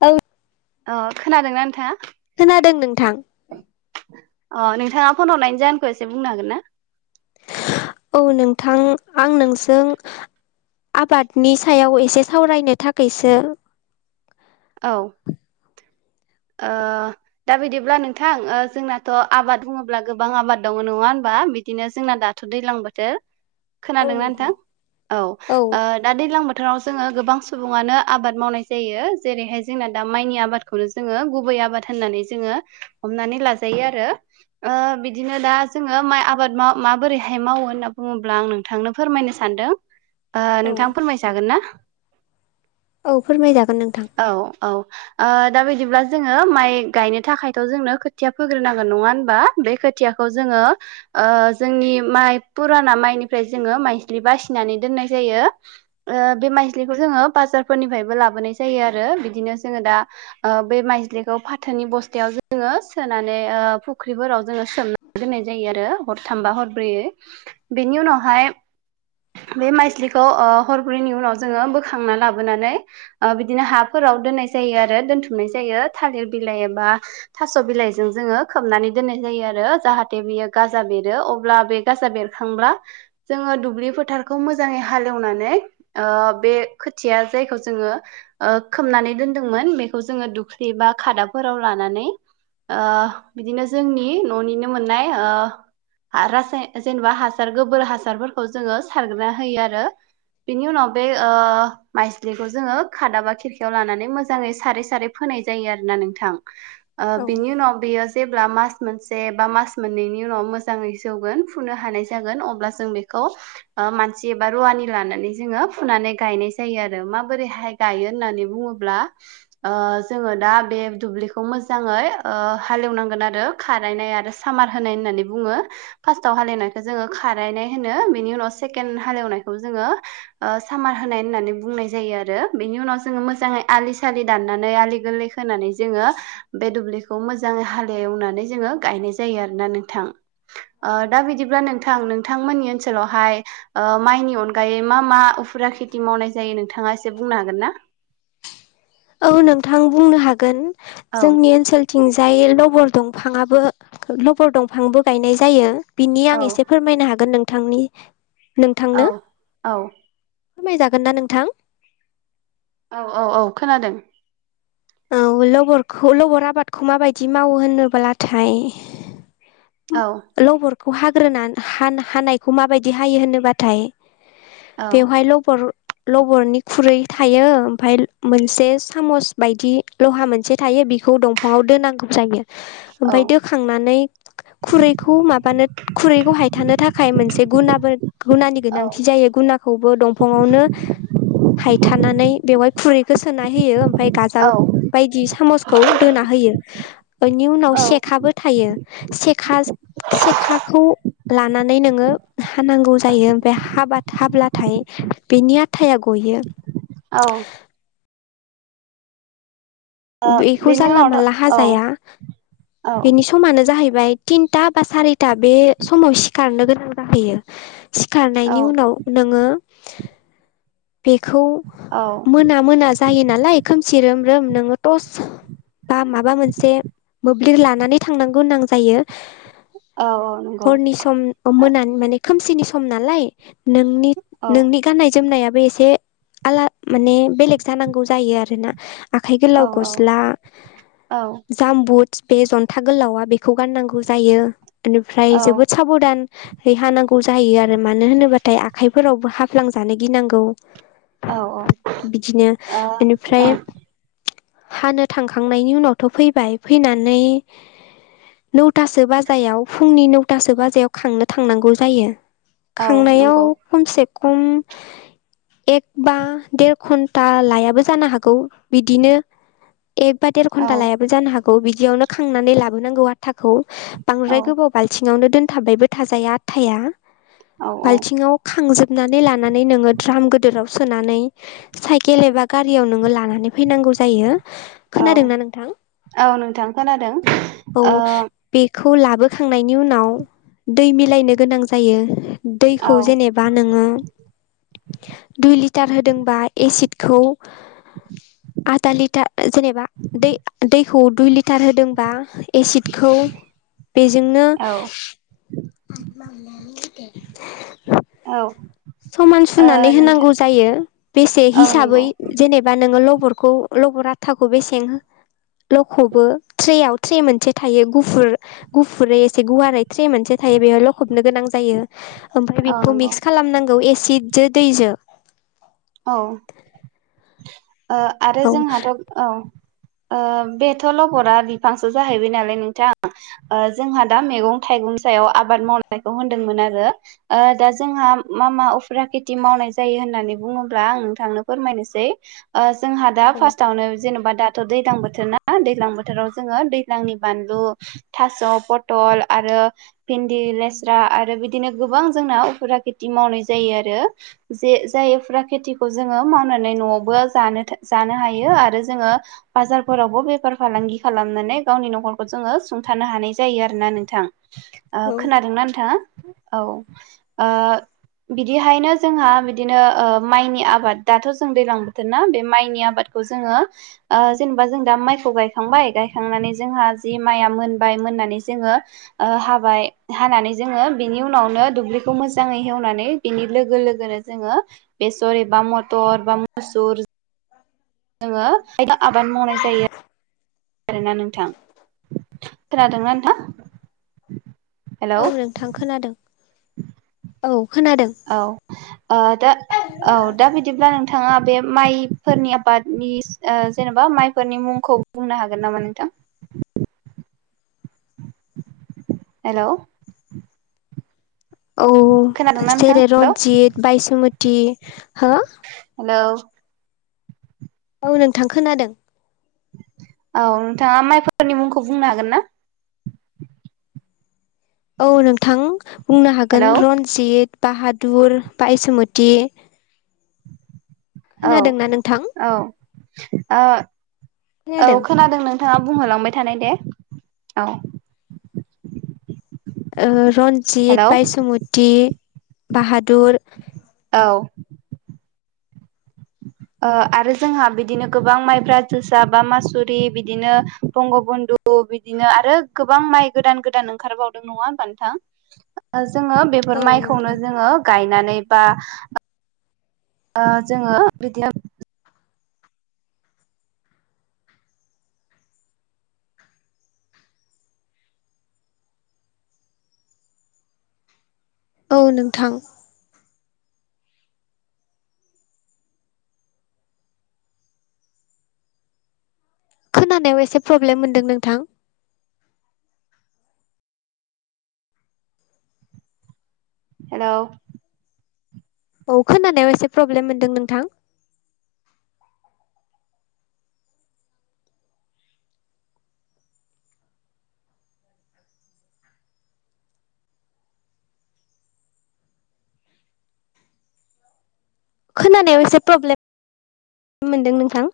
औ अ खोनादोंना नोंथाङा? खोनादों नोंथां। अ नोंथाङा फन हरनायनि जाहोनखौ एसे बुंनो हागोन ना! औ नोंथां आं नोंसों आबादनि सायाव एसे सावरायनो थाखायसो औ [inaudible] ओ दा बिदिब्ला नोंथां ओ जोंनाथ आबाद बुङोब्ला गोबां आबाद दङ। नङा होनबा? बिदिनो जोंना दाथ दैलां बोथोर खोनादोंना नोंथां औ ओ दा दैज्लां बोथ थोराव जोङो गोबां सुबुङानो आबाद मावनाय जायो। जेरैहाय जोंना दा माइनि आबादखौनो जोङो गुबै आबाद होननानै जोङो हमनानै लाजायो आरो। ओ बिदिनो दा जोङो माइ आबाद मा माबोरैहाय मावो होनना बुङोब्ला आं नोंथांनो फोरमाय नो सानदों ओ नोंथां फोरमाय जागोन ना? औ फोरमाय जाग औ औ ओ दाबाय दिब्ला जोङो माइ गायनो थाखायथ' जोंनो खोथिया फोग्रोनांगोन। नङा होनबा? बे खोथ थियाखौ जोङो ओ जोंनि माइ फुराना माइनिफ्राय जोङो माइज्लि बासिनानै दोननाय जायो ओ बे माइ माइज्लिखौ जोङो बाजारफोरनिफायबो लाबोनाय जायो आरो बिदिनो जोङो दा ओ बे माइजलिखौ फाथोनि बस्थायाव जोङो सोनानै ओ ओ फुख्रिफोराव जोङो सोमना दोननाय जायो आरो हरथामबा हरब्रैयै बेनि उनावहाय बे माइजिलिखौ ओ हरब्रैनि उनाव जोङो बोखांना लाबोनानै ओ बिदिनो हाफोराव दोननाय जायो आरो दोनथुमनाय जायो। थालिर बिलाइ एबा थास' बिलाइजों जो ङो खोबनानै दोननाय जायो आरो जाहाथे बेयो गाजा बेरो अब्ला बे गाजा बेरखांब्ला जोङो दुब्लि फोथारखौ मोजाङै हालेवनानै ओ बे खोथिया जायखौ जोङो ओ खोबनानै दोनदोंमोन बेखौ जोङो दुख्लि एबा खादाफोराव लानानै ओ बिदिनो जोंनि न'निनो मोननाय ओ आ रासाय जेनेबा हासार गोबोर हासारफोरखौ जोङो सारग्रोना होयो आरो। बिनि उनाव बे ओ माइजिलिखौ जोङो खादाबा खिरखायाव लानानै मोजाङै सारै सारै फोनाय जायो आरो ना नोंथां। ओ औ बिनि उनाव बिया जेब ब्ला मास मोनसे बा मास मोननैनि उनाव मोजाङै जौगोन फुनो हानाय जागोन अब्ला जों बेखौ ओ मानसि एबा रुवानि लानानै जोङो फुनानै गायनाय जायो आरो माबोरैहाय गायो होननानै बुङोब्ला ओ जोङो दा बे दुब्लिखौ मोजाङै ओ हाल एवनांगोन आरो खारायना आरो सामार होनाय होननानै बुङो। फासटाव हाल एवनायजखो जोङो खारायनाय होनो बेनि उनाव सेकेन्ड हालेवनायखौ जोङो ओ सामार होनाय होननानै बुंनाय जायो आरो। बिनि उनाव जोङो मोजाङै आलि सालि दाननानै आलि गोल्लै खोनानै जोङो बे दुब्लिखौ मोजां हाल एवनानै जोङो गायनाय जायो आर। ना नोंथां। ‌ ओ दा बिदिब्ला नोंथां नोंथांमोननि ओनसो सोलावहाय ओ माइनि अनगायै मा मा उफुरा खेथि मावनाय जायो नोंथाङा एसे बुंनो हागोन ना? औ नोंथां बुंनो हागोन औ जोंनि ओनसोल थिंजाय लबर दंफाङाबो लबर दंफांबो गायनाय जायो। बिनि औ आं एसे फोरमायनो हागोन नोंथांनि नोंथांनो औ औ। फोरमायजागोन ना नोंथां? औ औ औ खोनादों। औ लबरखौ लबर आबादखौ माबायदि मावो होनब्लाथाय औ लबरखौ हाग्रोना हान-हानायखौ माबायदि हायो होनोबाथाय औ बेवहाय ल'बर लबरनि खुरै थायो ओमफाय मोनसे सामस बायदि लहा मोनसे थायो बेखौ दंफाङाव दोनांगौ जायो। औ ओमफाय दोखांनानै खुरैखौ माबानो खुरैखौ हायथानो थाखाय मोनसे गुनाबो गुनानि औ गोनांथि जायो गुन नाखौबो दंफांआवनो हायथानानै बेवहाय खुरैखो सोनानै होयो। फाय गाजाल औ बायदि सामसखौ दोना होयो। बेनि उनाव औ सेखाबो थायो। सेखा सेखाखौ लानानै नोङो हानांगौ जायो ओमफाय हाबाथ हाब्लाथाय बिनि आथाया गय यो। औ ओ बेखौ बेनि जानला मानला उनावथ' औ हाजाया औ बेनि समानो जाहैबाय तिनथा बा सारिथा बे समाव सिखारनो गोनां जाहैयो। औ सिखारनायनि उनाव नोङो बेखौ औ मोना मोना जायो नालाय खोमसि रोम-रोम नोङो टस बा माबा मोनसे मोब्लिब लानानै थांनांगौनां जायो। औ नंगौ हरनि सम औ मोनानि माने खोमसिनि सम नालाय नोंनि औ नोंनि गाननाय जोमनाया से आला माने बेलेग जानांगौ जायो आरोना। आखाइ औ गोलाव औ गस्ला औ जामबुद बे जंथा गोलावा बेखौ गाननांगौ जायो इनिफ्राय औ जोबोद साबधान है हानांगौ जायो आरो मानो होनोब्लाथाय आखाइफोरावबो हाफ्लांजानो गिनांगौ। ओ बिदिनो औ बेनिफ्राय हानो थांखांनायनि उनावथ' फैबाय फैनानै नौथासो बाजायाव फुंनि नौथासो बाजायाव खांनो थांनांगौ जायो। औ खांनायाव नंगौ खमसे खम एक बा देर घन्टा लायाबो जानो हागौ बिदिनो एक बा देर औ घन्टा लायाबो जानो हागौ बिदियावनो खांनानै लाबोनांगौ आ थाखौ औ बांद्राय गोबाव बाल्थिङावनो दोनथाबबायबो थाजाया आथाया। औ औ बाल्थिङाव खांजोबनानै लानानै नोङो द्राम गोदोराव सोनानै साइकेल एबा गारियाव नोङो लानानै फैनांगौ जायो औ खोनादोंना नोंथां? औ नोंथां खोनादों ओ खौ लाबोखांनायनि उनाव दै मिलायनो गोनां जायो। औ दैखौ जेनेबा नोङो दुइ लिटार होदोंबा एसिडखौ आधा लिटा जेनेबा दै दैखौ दुइ लिटार होदोंबा एसिड खौ बेजोंनो औ [inaudible] औ समान ओ सुनानै नोंथां होनांगौ जायो बेसे औ हिसाबै नंगौ जेनेबा नोङो ल बरखौ लबर आथाखौ बेसें लखबो ट्रेयाव ट्रे मोनसे थायो गुफुर गुफुरै एसे गुवारै थट्रे मोनसे थायो बेवहाय लखबनो गोनां जायो। ओमफ्राय औ बेखौ नंगौ मिक्स खालामनांगौ एसिडजो दैजो। औ ओ आरो औ जोंहाथ' औ ओ बेथ' लबरा बिफांसो जाहैबाय नालाय नोंथां ओ जोंहा दा मेगं थाइ गंनि सायाव आबाद मावनायखौ होनदोंमोन आरो ओ दा जोंहा मा मा उफ्रा खेथि मावनाय जायो होननानै बुङोबो आं नोंथांनो फोरमायनोसै ओ जोंहा दा फास्तावनो जेनबा दाथ' दैलां बोथोर ना दैज्लां बोथोराव जोङो दैज्लांनि बानलु थास' पटल आ आरो भेन्दि लेस्रा आरो बिदिनो गोबां जोंना उफोरा खेथि मावनाय जायो आरो। जे जाय उफोरा खेथिखौ जोङो मावनानै न'आवबो जानो था जानो हायो आरो जोङो बाजारफोरावबो बेफा फार फालांगि खालामनानै गावनि नखरखौ जोङो सुंथानो हानाय जायो आरोना नोंथां। औ खोनादोंना नोंथाङा औ बिदिहायनो जोंहा बिदिनो माइनि आबाद दाथ' जों दैलां बोथोरना बे माइनि आबादखौ जोङो जेनेबा जों दा माइ खौ गायखांबाय गायखांनानै जोंहा जि मआ मोनबाय मोननानै जोङो हाबाय हानानै जोङो बिनि उनावनो दुब्लिखौ मोजाङै हेवनानै बिनि लोगो लोगोनो जोङो बेस'रि बा मतर बा मसुर जोङो खायदा आबाद मावनाय जायो आरोना नोंथां खोनादोंना नोंथां हेलौ औ नोंथां खोनादों औ खोनादों औ दा औ दा बिदिब्ला नों नोंथाङा बे माइफोरनि आबादनि जेनेबा माइफोरनि मुंखौ बुंनो हागोन नामा नोंथां [inaudible] हेल' औ नोंथां जेरै हेलौ रन्जित बायसुमति हो हेलौ औ नों थां खोनादों औ नोंथाङा माइफोरनि मुंखौ बुंनो हागोन ना औ नोंथां बुंनो हागोन हेलौ रन्जित बाहादुर बा एसुम ति औ औ ओ औ खोनादों नोंथाङा बुंहोलांबाय थानाय दे औ रन्जित हेलौ बायसुमति बाहादुर औ आरो जोंहा बिदिनो गोबां माइब्रा जोसा बा मासुरि बिदिनो बंगबन्धु बिदिनो आरो गोबां माइ गोदान गोदान ओंखारबावदों नङा नोंथां जोङो बेफोर औ माइखौनो नोंथां जोङो गायनानै बा जोङो बिदिनो औ नोंथां खोनानायाव एसे प्रब्लेम मोनदों नोंथां। हेल' औ खोनानायाव एसे प्रब्लेम मोनदों नोंथां खोनानायाव एसे प्रब्लेम मोनदों नोंथां